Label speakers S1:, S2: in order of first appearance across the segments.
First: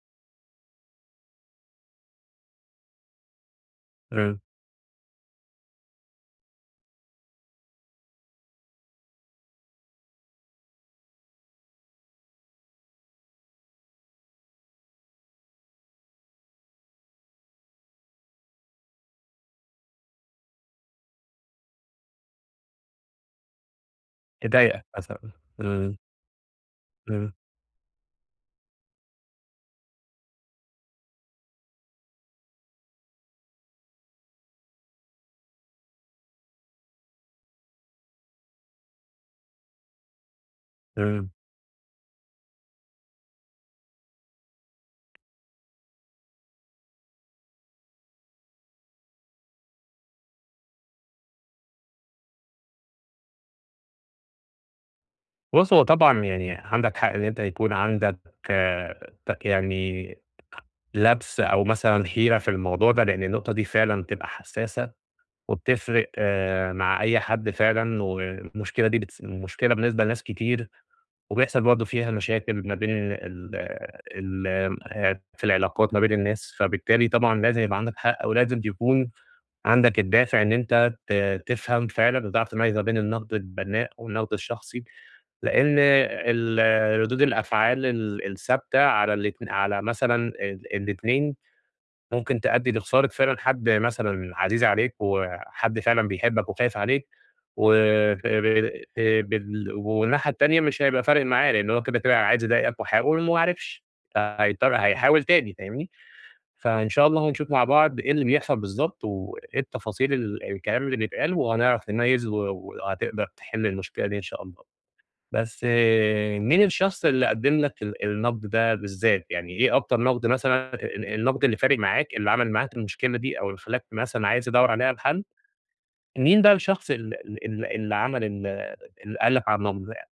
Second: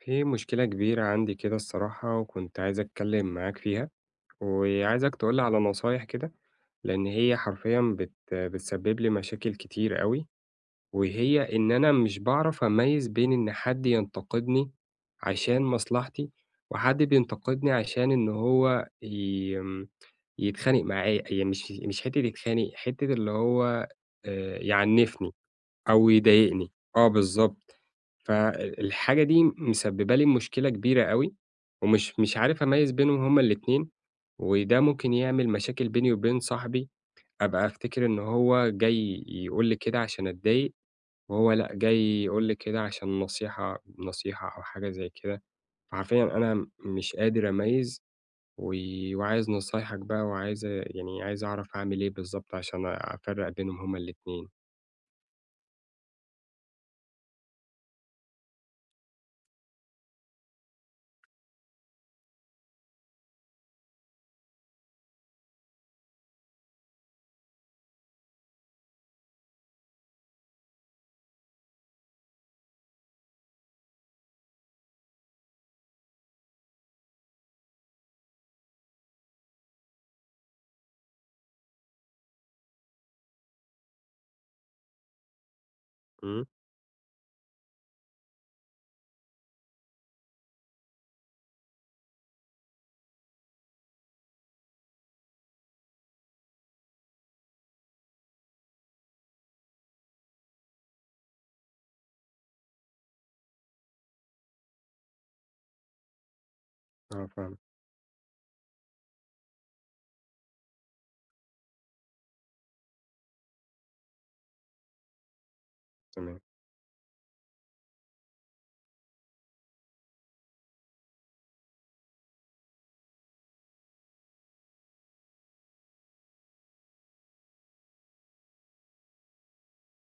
S1: في مشكلة كبيرة عندي كده الصراحة، وكنت عايز أتكلم معاك فيها،
S2: إمم.
S1: وعايزك تقول لي على نصايح كده، لأن هي حرفيًا بتسبب لي مشاكل كتير أوي، وهي إن أنا مش باعرف أميّز بين إن حد ينتقدني عشان مصلحتي، وحد بينتقدني عشان إن هو ي آمم، يتخانق معايا، هي مش حتّة يتخانق، حتّة اللي هو
S2: تضايقك
S1: يعنفني.
S2: مثلًا؟ إمم.
S1: أو يضايقني، آه
S2: إمم.
S1: بالضبط. الحاجة دي مسببة لي مشكلة كبيرة أوي، ومش مش عارف أميّز بينهم هُم الاتنين، وده ممكن يعمل مشاكل بيني وبين صاحبي، أبقى أفتكر إن هو جاي يقول لي كده عشان أتضايق،
S2: إمم.
S1: وهو لأ جاي يقول لي كده عشان نصيحة نصيحة أو حاجة زي كده. فحرفيًا أنا مش قادر أميّز، و وعايز نصايحك بقى، وعايز يعني عايز أعرف أعمل إيه بالضبط عشان أفرّق بينهم هُم الاتنين.
S2: بُص، هو طبعًا يعني عندك حق إن أنت يكون عندك يعني لَبْس أو مثلًا حيرة في الموضوع ده، لإن النقطة دي فعلًا بتبقى حساسة وبتفرق مع أي حد فعلًا، والمشكلة دي مشكلة بالنسبة لناس كتير، وبيحصل برضه فيها مشاكل ما بين ال ال في العلاقات ما بين الناس، فبالتالي طبعًا لازم يبقى عندك حق، ولازم يكون عندك الدافع إن أنت تفهم فعلًا وتعرف تميّز ما بين النقد البناء والنقد الشخصي، لإن
S1: إمم،
S2: ردود الأفعال الثابتة على الاتن على مثلًا الاتنين ممكن تؤدي لخسارة فعلًا حد مثلًا عزيز عليك وحد فعلًا بيحبك وخايف عليك، و ف ب بال والناحية التانية مش هيبقى فارق معاه، لإن هو كده، كده عايز يضايقك وحاول وما عرفش، فهيضطر هيحاول تاني، فاهمني؟ فإن شاء
S1: آه
S2: الله هنشوف
S1: فاهمك،
S2: مع بعض إيه اللي بيحصل بالضبط، وإيه التفاصيل الكلام اللي بيتقال، وهنعرف نميّز وهتقدر تحل المشكلة دي إن شاء الله. بس آه،
S1: تمام.
S2: مين الشخص اللي قدّم لك النقد ده بالذات؟ يعني إيه أكتر نقد مثلًا النقد اللي فارق معاك، اللي عمل معاك المشكلة دي، أو اللي خلّاك مثلًا عايز تدوّر عليه على الحل؟ مين بقى الشخص ال ال ال اللي عمل اللي قال لك على النقد ده يعني؟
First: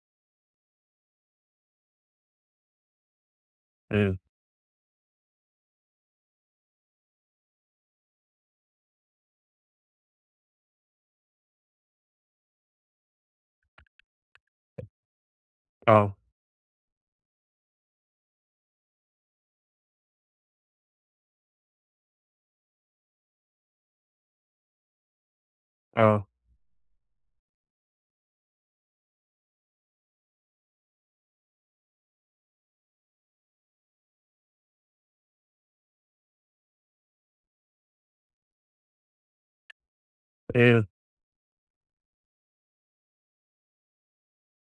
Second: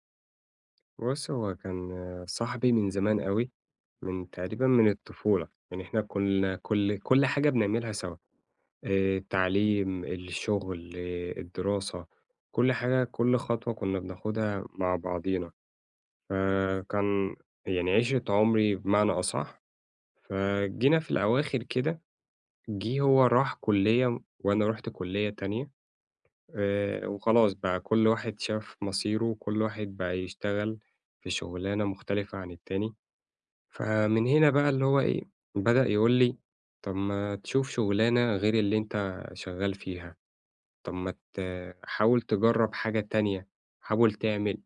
S1: بُص، هو كان صاحبي من زمان أوي،
S2: إمم،
S1: من تقريبًا من الطفولة، يعني إحنا كنا كل حاجة بنعملها سوا، التعليم، الشغل، إيه، الدراسة، كل حاجة، كل خطوة كنا بناخدها مع بعضينا،
S2: آه،
S1: فكان يعني عِشرة عمري بمعنى أصح، فجينا في الأواخر كده، جِه هو راح كُلّية وأنا رُحت كُلّية تانية،
S2: آه،
S1: وخلاص بقى كل واحد شاف مصيره، وكل واحد بقى يشتغل في شُغلانة مختلفة عن التاني. فمن هنا بقى اللي هو إيه، بدأ يقول لي: "طَب ما تشوف شُغلانة غير اللي أنت شغّال فيها،
S2: إمم،
S1: طَب ما ت حاول تجرّب حاجة تانية، حاول تعمل."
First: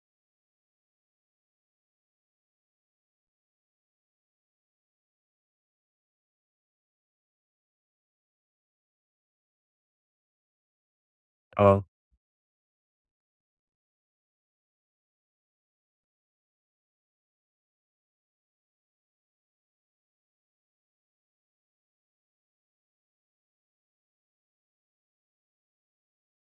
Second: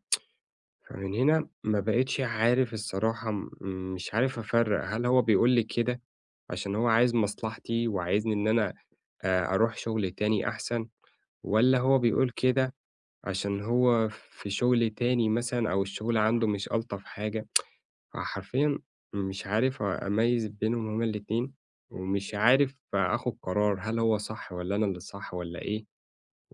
S1: فمن هنا ما بقيتش عارف الصراحة مش عارف أفرّق، هل هو بيقول لي كده عشان هو عايز مصلحتي وعايزني إن أنا أروح شُغل تاني أحسن، والّا
S2: آه،
S1: هو بيقول كده عشان هو في شُغل تاني مثلًا أو الشُغل عنده مش ألطف حاجة؟ فحرفيًا مش عارف أميّز بينهم هُم الاتنين، ومش عارف آخُد قرار هل هو صح والّا أنا اللي صح والّا إيه،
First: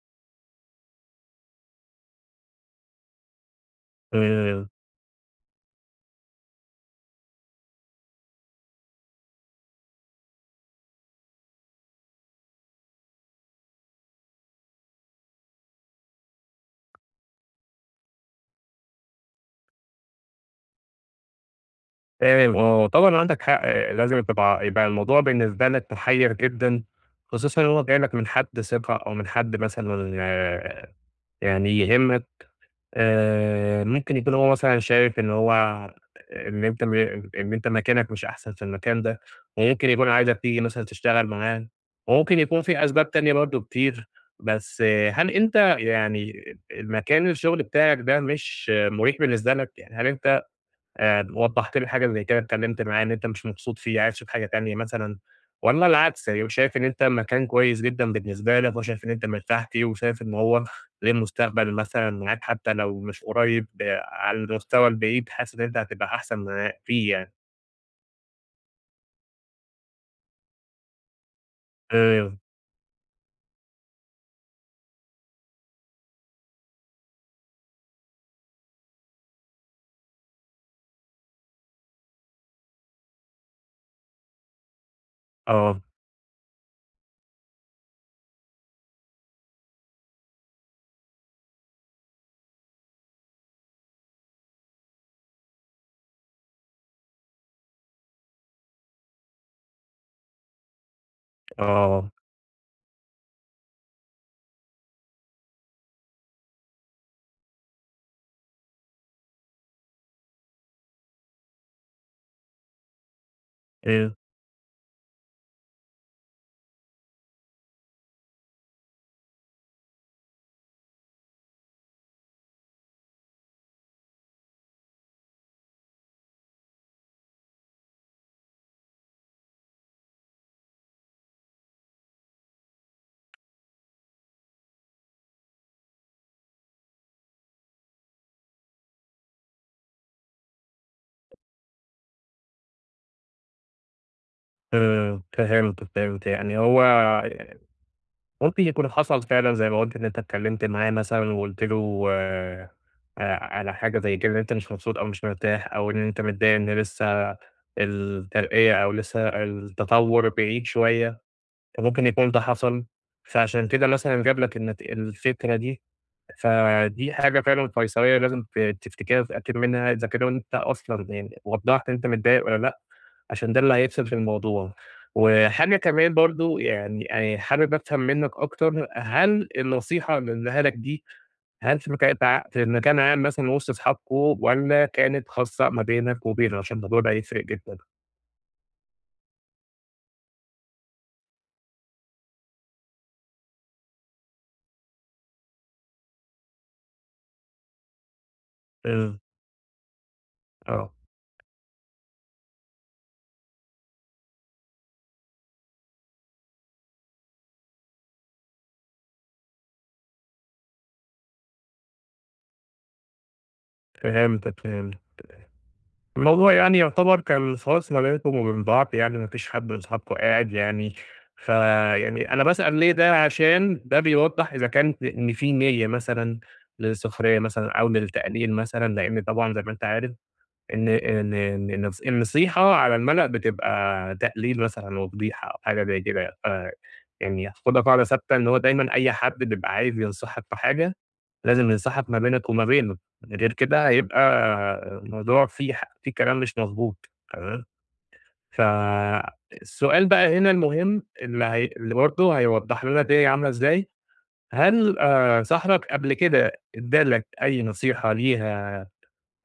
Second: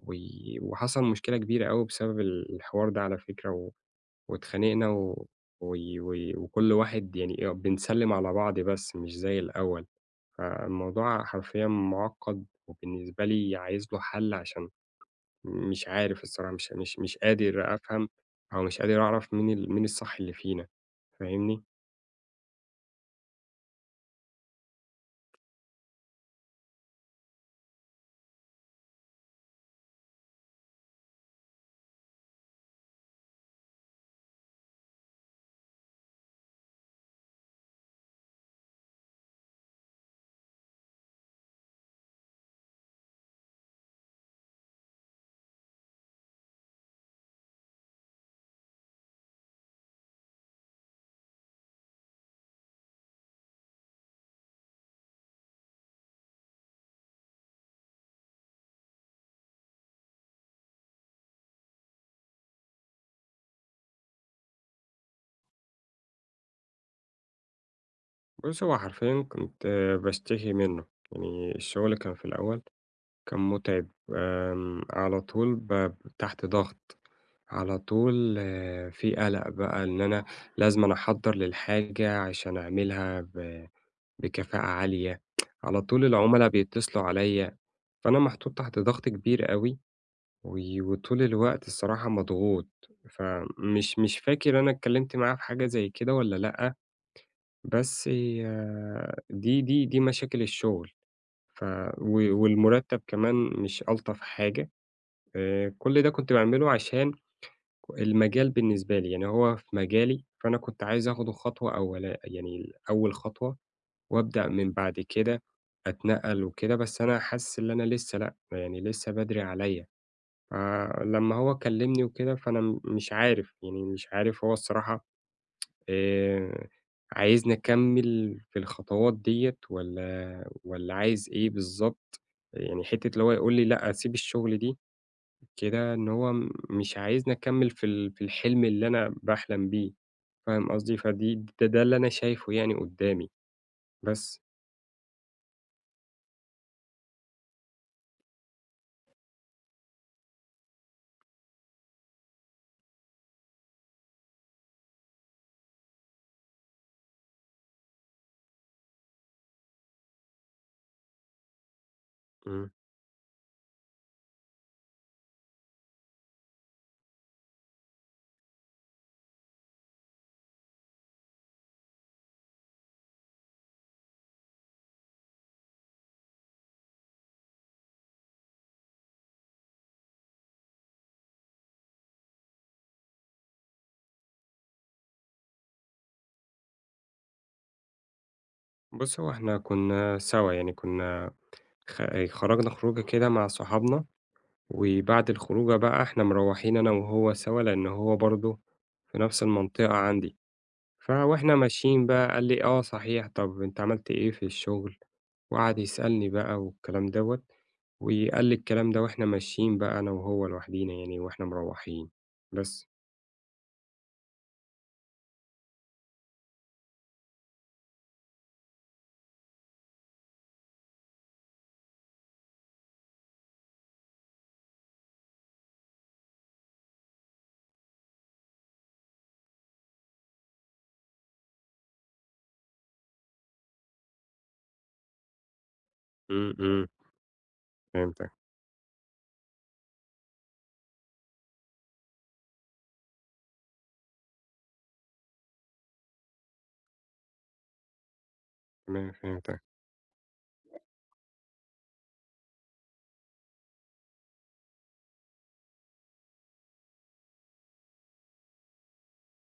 S1: و وحصل مشكلة كبيرة أوي بسبب الحوار ده على فكرة،
S2: إمم.
S1: واتخانقنا و وكل واحد يعني إيه، بنسلِّم على بعض بس مش زي الأول، فالموضوع حرفيًا مُعقّد وبالنسبة لي عايز له حل عشان مش عارف الصراحة مش قادر أفهم أو مش قادر أعرف مين الصح اللي فينا، فاهمني؟
S2: تمام آه، طبعًا عندك حق، آه، لازم يبقى الموضوع بالنسبة لك محيّر جدًا، خصوصًا إن هو جاي لك من حد ثقة أو من حد مثلًا يعني يهمك، ممكن يكون هو مثلًا شايف إن هو إن أنت م إن أنت مكانك مش أحسن في المكان ده، وممكن يكون عايزك تيجي مثلًا تشتغل معاه، وممكن يكون في أسباب تانية برضه كتير، بس آه، هل أنت يعني الشغل بتاعك ده مش مُريح بالنسبة لك؟ يعني هل أنت وضّحت لي حاجة زي كده، اتكلّمت معاه إن أنت مش مبسوط فيه، عايز تشوف حاجة تانية مثلًا، والّا العكس يبقى شايف إن أنت مكان كويس جدًا بالنسبة لك وشايف إن أنت مرتاح فيه وشايف إن هو ليه مستقبل مثلًا معاك حتى لو مش قريب على المستوى البعيد حاسس إن أنت هتبقى أحسن معاه فيه يعني.
S1: بُص، هو حرفيًا كنت باشتكي منّه، يعني الشغل كان
S2: آآ
S1: في الأول كان مُتعب، على طول تحت ضغط، على طول آه، في قلق بقى إن أنا لازمًا أحضّر للحاجة عشان أعملها بكفاءة عالية،
S2: آه،
S1: على طول العُملا بيتصلوا عليّا، فأنا محطوط تحت ضغط كبير أوي، وطول الوقت الصراحة مضغوط، فمش مش فاكر أنا اتكلمت معاه في حاجة زي كده والّا لأ؟ بس دي مشاكل الشغل، ف
S2: آه،
S1: و والمرتّب كمان مش ألطف حاجة، كل ده كنت باعمله عشان المجال بالنسبة لي، يعني هو في مجالي، فأنا كنت عايز آخده خطوة أولا يعني أول خطوة
S2: آآ
S1: وأبدأ من بعد كده أتنقّل وكده، بس أنا حاسس إن أنا لسه لأ، يعني لسه بدري عليّا، فلمّا هو كلّمني وكده فأنا مش عارف، يعني مش عارف هو الصراحة آآ، عايزني أكمّل في الخطوات ديّة والّا عايز إيه بالضبط؟ يعني حتّة اللي هو يقول لي لأ، سيب الشغل دي كده إن هو مش عايزني أكمّل في الحلم اللي أنا باحلم بيه، فاهم قصدي؟ فدي ده ده اللي أنا شايفه يعني قدّامي، بس.
S2: فهمت، فهمت. يعني هو ممكن يكون حصل فعلًا زي ما قُلت إن أنت اتكلمت معاه مثلًا وقُلت له على حاجة زي كده إن أنت مش مبسوط أو مش مرتاح أو إن أنت متضايق إن لسه الترقية أو لسه التطور بعيد شوية، فممكن يكون ده
S1: إمم.
S2: حصل، فعشان كده مثلًا جاب لك النت الفكرة دي، فدي حاجة فعلًا فيصلية لازم تفتكرها وتتأكد منها إذا كده أنت أصلًا يعني وضّحت أنت متضايق والّا لأ. عشان ده اللي هيفصل في الموضوع. وحاجة كمان برضه يعني حابب أفهم منّك أكتر، هل النصيحة اللي قُلها لك دي، هل في مكان عام مثلًا وسط أصحابكم والّا كانت خاصة ما بينك وبينه؟ عشان الموضوع ده هيفرق جدًا.
S1: بُص، هو إحنا كُنّا سوا، يعني كُنّا خ خرجنا خروجة كده مع صحابنا، وبعد الخروجة بقى إحنا مروّحين أنا وهو سوا، لإن هو برضه في
S2: إمم،
S1: نفس المنطقة عندي.
S2: آه،
S1: فوإحنا ماشيين بقى قال لي: "آه صحيح، طب أنت عملت إيه في الشغل؟" وقعد يسألني بقى والكلام دوّة، وقال لي الكلام ده وإحنا ماشيين بقى أنا وهو لوحدينا يعني وإحنا مروّحين. بس.
S2: فهمتك، فهمتك. الموضوع يعني يعتبر كان خلاص ما بينكم وبين بعض يعني ما فيش حد من أصحابكم قاعد فيعني أنا باسأل ليه ده عشان ده بيوضح إذا كان إن في نية مثلًا للسخرية مثلًا أو للتقليل مثلًا، لإن طبعًا زي ما أنت عارف إن النصيحة على الملأ بتبقى تقليل مثلًا وفضيحة أو حاجة زي كده،
S1: إمم، إمم،
S2: يعني خُدها قاعدة
S1: فهمتك،
S2: ثابتة إن هو دايمًا أي حد بيبقى عايز ينصحك في حاجة لازم ينسحب ما بينك وما بينه، غير كده هيبقى الموضوع فيه فيه كلام مش مضبوط تمام،
S1: تمام فهمتك،
S2: فالسؤال بقى هنا المهم اللي برضه هيوضح لنا دي عاملة إزاي، هل صاحبك قبل كده ادّى لك أي نصيحة ليها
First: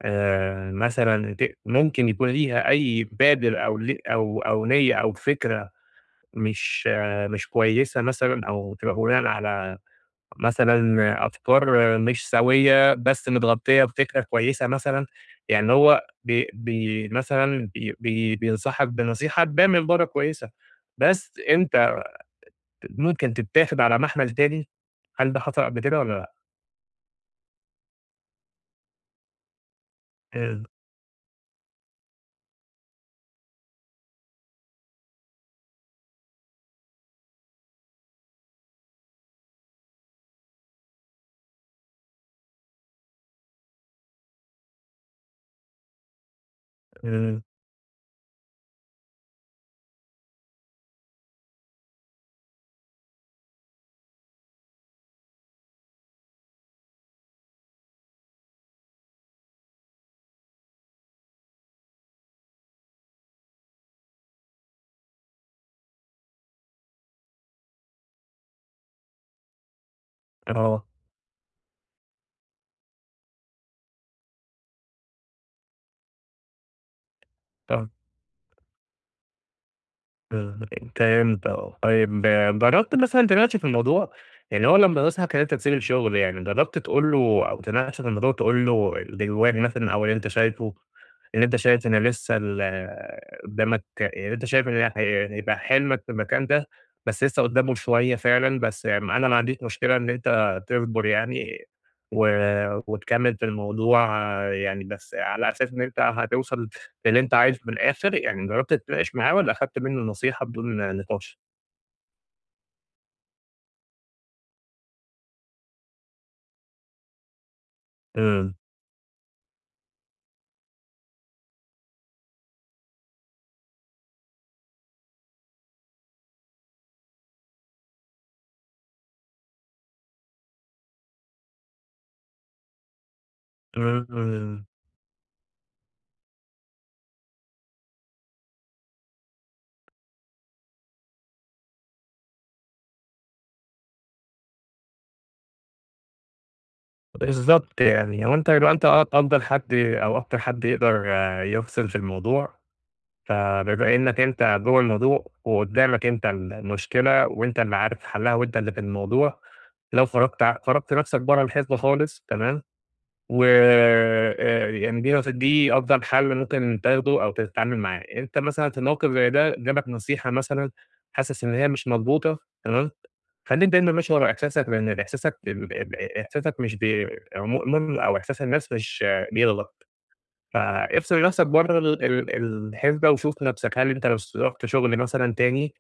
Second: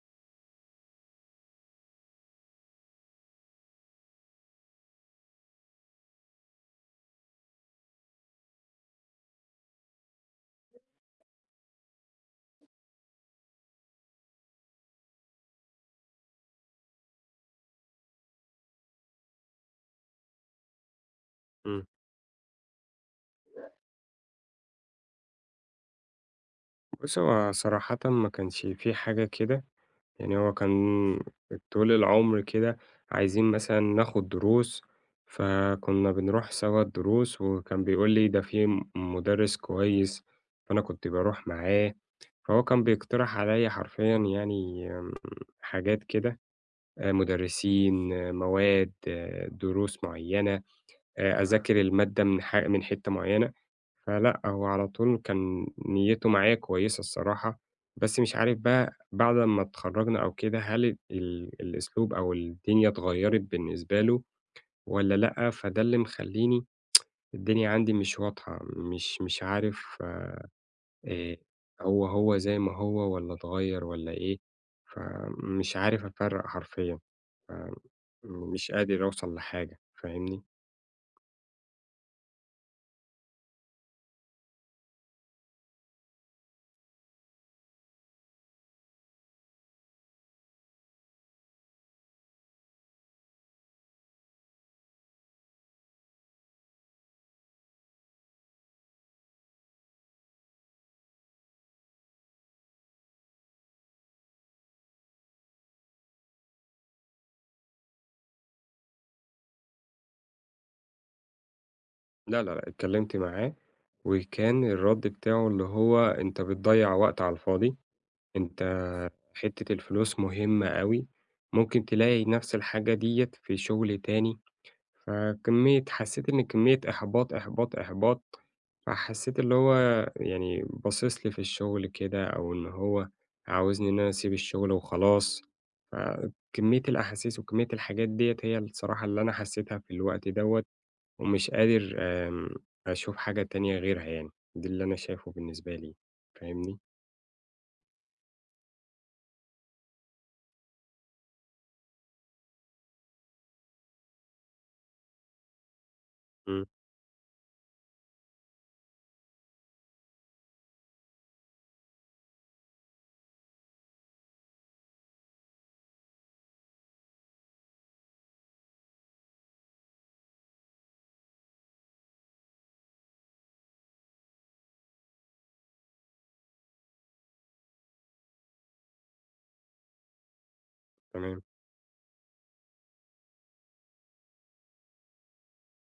S2: مثلًا ممكن يكون ليها أي بادر أو ل أو أو نية أو فكرة مش مش كويسة مثلًا أو تبقى بناءً على مثلًا أفكار مش سوية، بس متغطية بفكرة كويسة مثلًا، يعني هو بي بي مثلًا بي بي بينصحك بنصيحة تبان من برّه كويسة، بس
S1: إمم.
S2: أنت ممكن تتاخد على محمل تاني، هل ده حصل قبل كده والّا لأ؟
S1: بُص، هو صراحةً ما كانش في حاجة كده، يعني هو
S2: إمم،
S1: كان طول العمر كده عايزين مثلًا ناخد دروس، فكنا بنروح سوا الدروس، وكان بيقول لي: "ده في مُدرِّس كويس." فأنا كنت باروح معاه. فهو كان بيقترح عليَّ حرفيًا يعني حاجات كده،
S2: إمم،
S1: مُدرّسين، آه، مواد، آه، دروس معيّنة، أذاكر المادة من حتّة معيّنة، فلأ، هو على طول كان نيّته معايا كويسة الصراحة، بس مش عارف بقى بعد أمّا اتخرّجنا أو كده، هل الأسلوب أو الدنيا اتغيّرت بالنسبة له والّا لأ؟ فده اللي مخلّيني الدنيا عندي مش واضحة، مش عارف
S2: آه،
S1: آآ هو زي ما هو والّا اتغيّر والّا إيه، فمش عارف أفرّق حرفيًا،
S2: طبعًا.
S1: فمش قادر أوصل لحاجة فاهمني؟
S2: إمم، فهمت آه. طيب آه، جرّبت مثلًا دلوقتي في الموضوع اللي هو لمّا مثلًا كانت تسيب الشغل يعني، جرّبت تقول له أو تناقشه في الموضوع تقول له اللي جواك مثلًا أو اللي أنت شايفه، اللي أنت شايف إن لسه قدّامك اللي أنت شايف إن هيبقى حلمك في المكان ده، بس لسه قدّامه شوية فعلًا، بس يعني أنا ما عنديش مشكلة إن أنت تصبر يعني و وتكمّل في الموضوع آه، يعني، بس على أساس إن أنت هتوصل اللي أنت عايزه من الآخر، يعني جرّبت تتناقش معاه والّا أخدت منّه نصيحة بدون نقاش؟
S1: لا، لا، لأ، اتكلّمت معاه وكان الرَد بتاعه اللي هو أنت بتضيّع وقت على الفاضي،
S2: إمم،
S1: أنت حتّة الفلوس مهمة أوي، ممكن تلاقي نَفْس الحاجة ديّة في شُغل تاني فكمية حسّيت إن كمية إحباط، إحباط، إحباط، فحسّيت اللي هو يعني باصص لي في الشغل كده أو إن هو عاوزني إن
S2: إمم،
S1: أنا أسيب
S2: إمم،
S1: الشغل وخلاص، فكمية الأحاسيس وكمية الحاجات ديّة هي الصراحة اللي أنا حسّيتها في الوقت دوّة ومش قادر أشوف حاجة تانية غيرها يعني، دي اللي أنا شايفه بالنسبة لي، فاهمني؟
S2: بالضبط يعني هو أنت لو أنت أفضل حد أو أكتر حد يقدر يفصل في الموضوع، فبما إنّك أنت جوّه الموضوع وقدّامك أنت
S1: إمم،
S2: المشكلة وأنت اللي عارف حلّها وأنت اللي في الموضوع، لو خرجت نفْسك برّه الحسبة خالص تمام؟ و يعني دي أفضل حل ممكن تاخده أو تتعامل معاه. أنت مثلًا في موقف زي ده جالك نصيحة مثلًا حاسس إن هي مش مضبوطة تمام، خلّيك دايمًا ماشي ورا إحساسك، لإن ال إحساسك ال ال إحساسك مش مؤمن أو إحساس الناس مش بيغلط، فافصل
S1: تمام،
S2: نفسك برّه ال ال الحسبة وشوف نفسك، هل أنت لو رُحت شغل مثلًا تاني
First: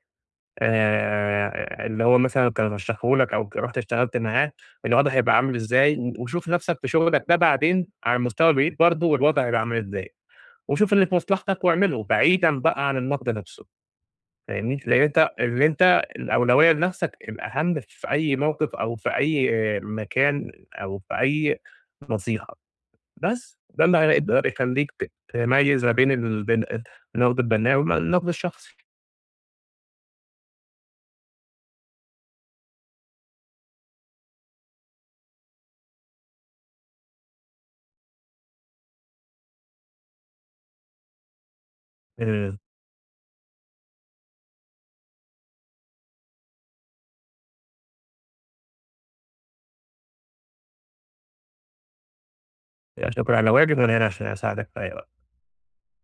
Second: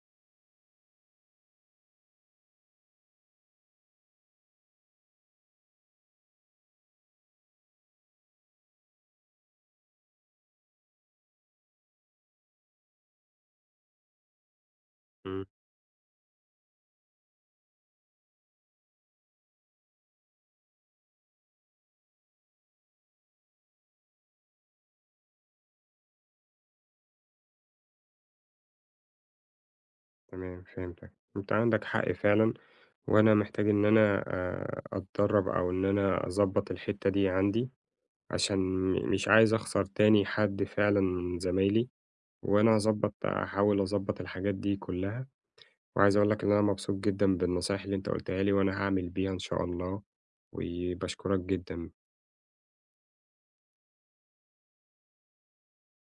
S2: اللي هو مثلًا كان رشّحه لك أو رُحت اشتغلت معاه، الوضع هيبقى عامل إزاي، وشوف نَفْسك في شُغلك ده بعدين على المستوى البعيد برضه والوضع هيبقى عامل إزاي، وشوف اللي في مصلحتك واعمله بعيدًا بقى عن النقد نَفْسه، فاهمني، لإن أنت
S1: إمم،
S2: اللي أنت الأولوية لنَفْسك الأهم في أي موقف أو في أي مكان أو في أي نصيحة، بس ده اللي هيقدر يخلّيك تميّز ما بين بين النقد البناء والنقد الشخصي،
S1: تمام، فهمتك، أنت عندك حق فعلًا. وأنا محتاج إن أنا أتدرّب أو إن أنا أضبّط الحتّة دي عندي، عشان مش عايز أخسر تاني حد فعلًا من زمايلي،
S2: آآ
S1: وأنا هاحاول أضبّط الحاجات دي كُلّها، وعايز أقول لك إن أنا مبسوط جدًا بالنصايح اللي أنت قُلتها لي، وأنا هاعمل بيها إن شاء الله، وباشكرك جدًا.
S2: يعني شكرًا على واجب، أنا هنا عشان أساعدك في أي وقت.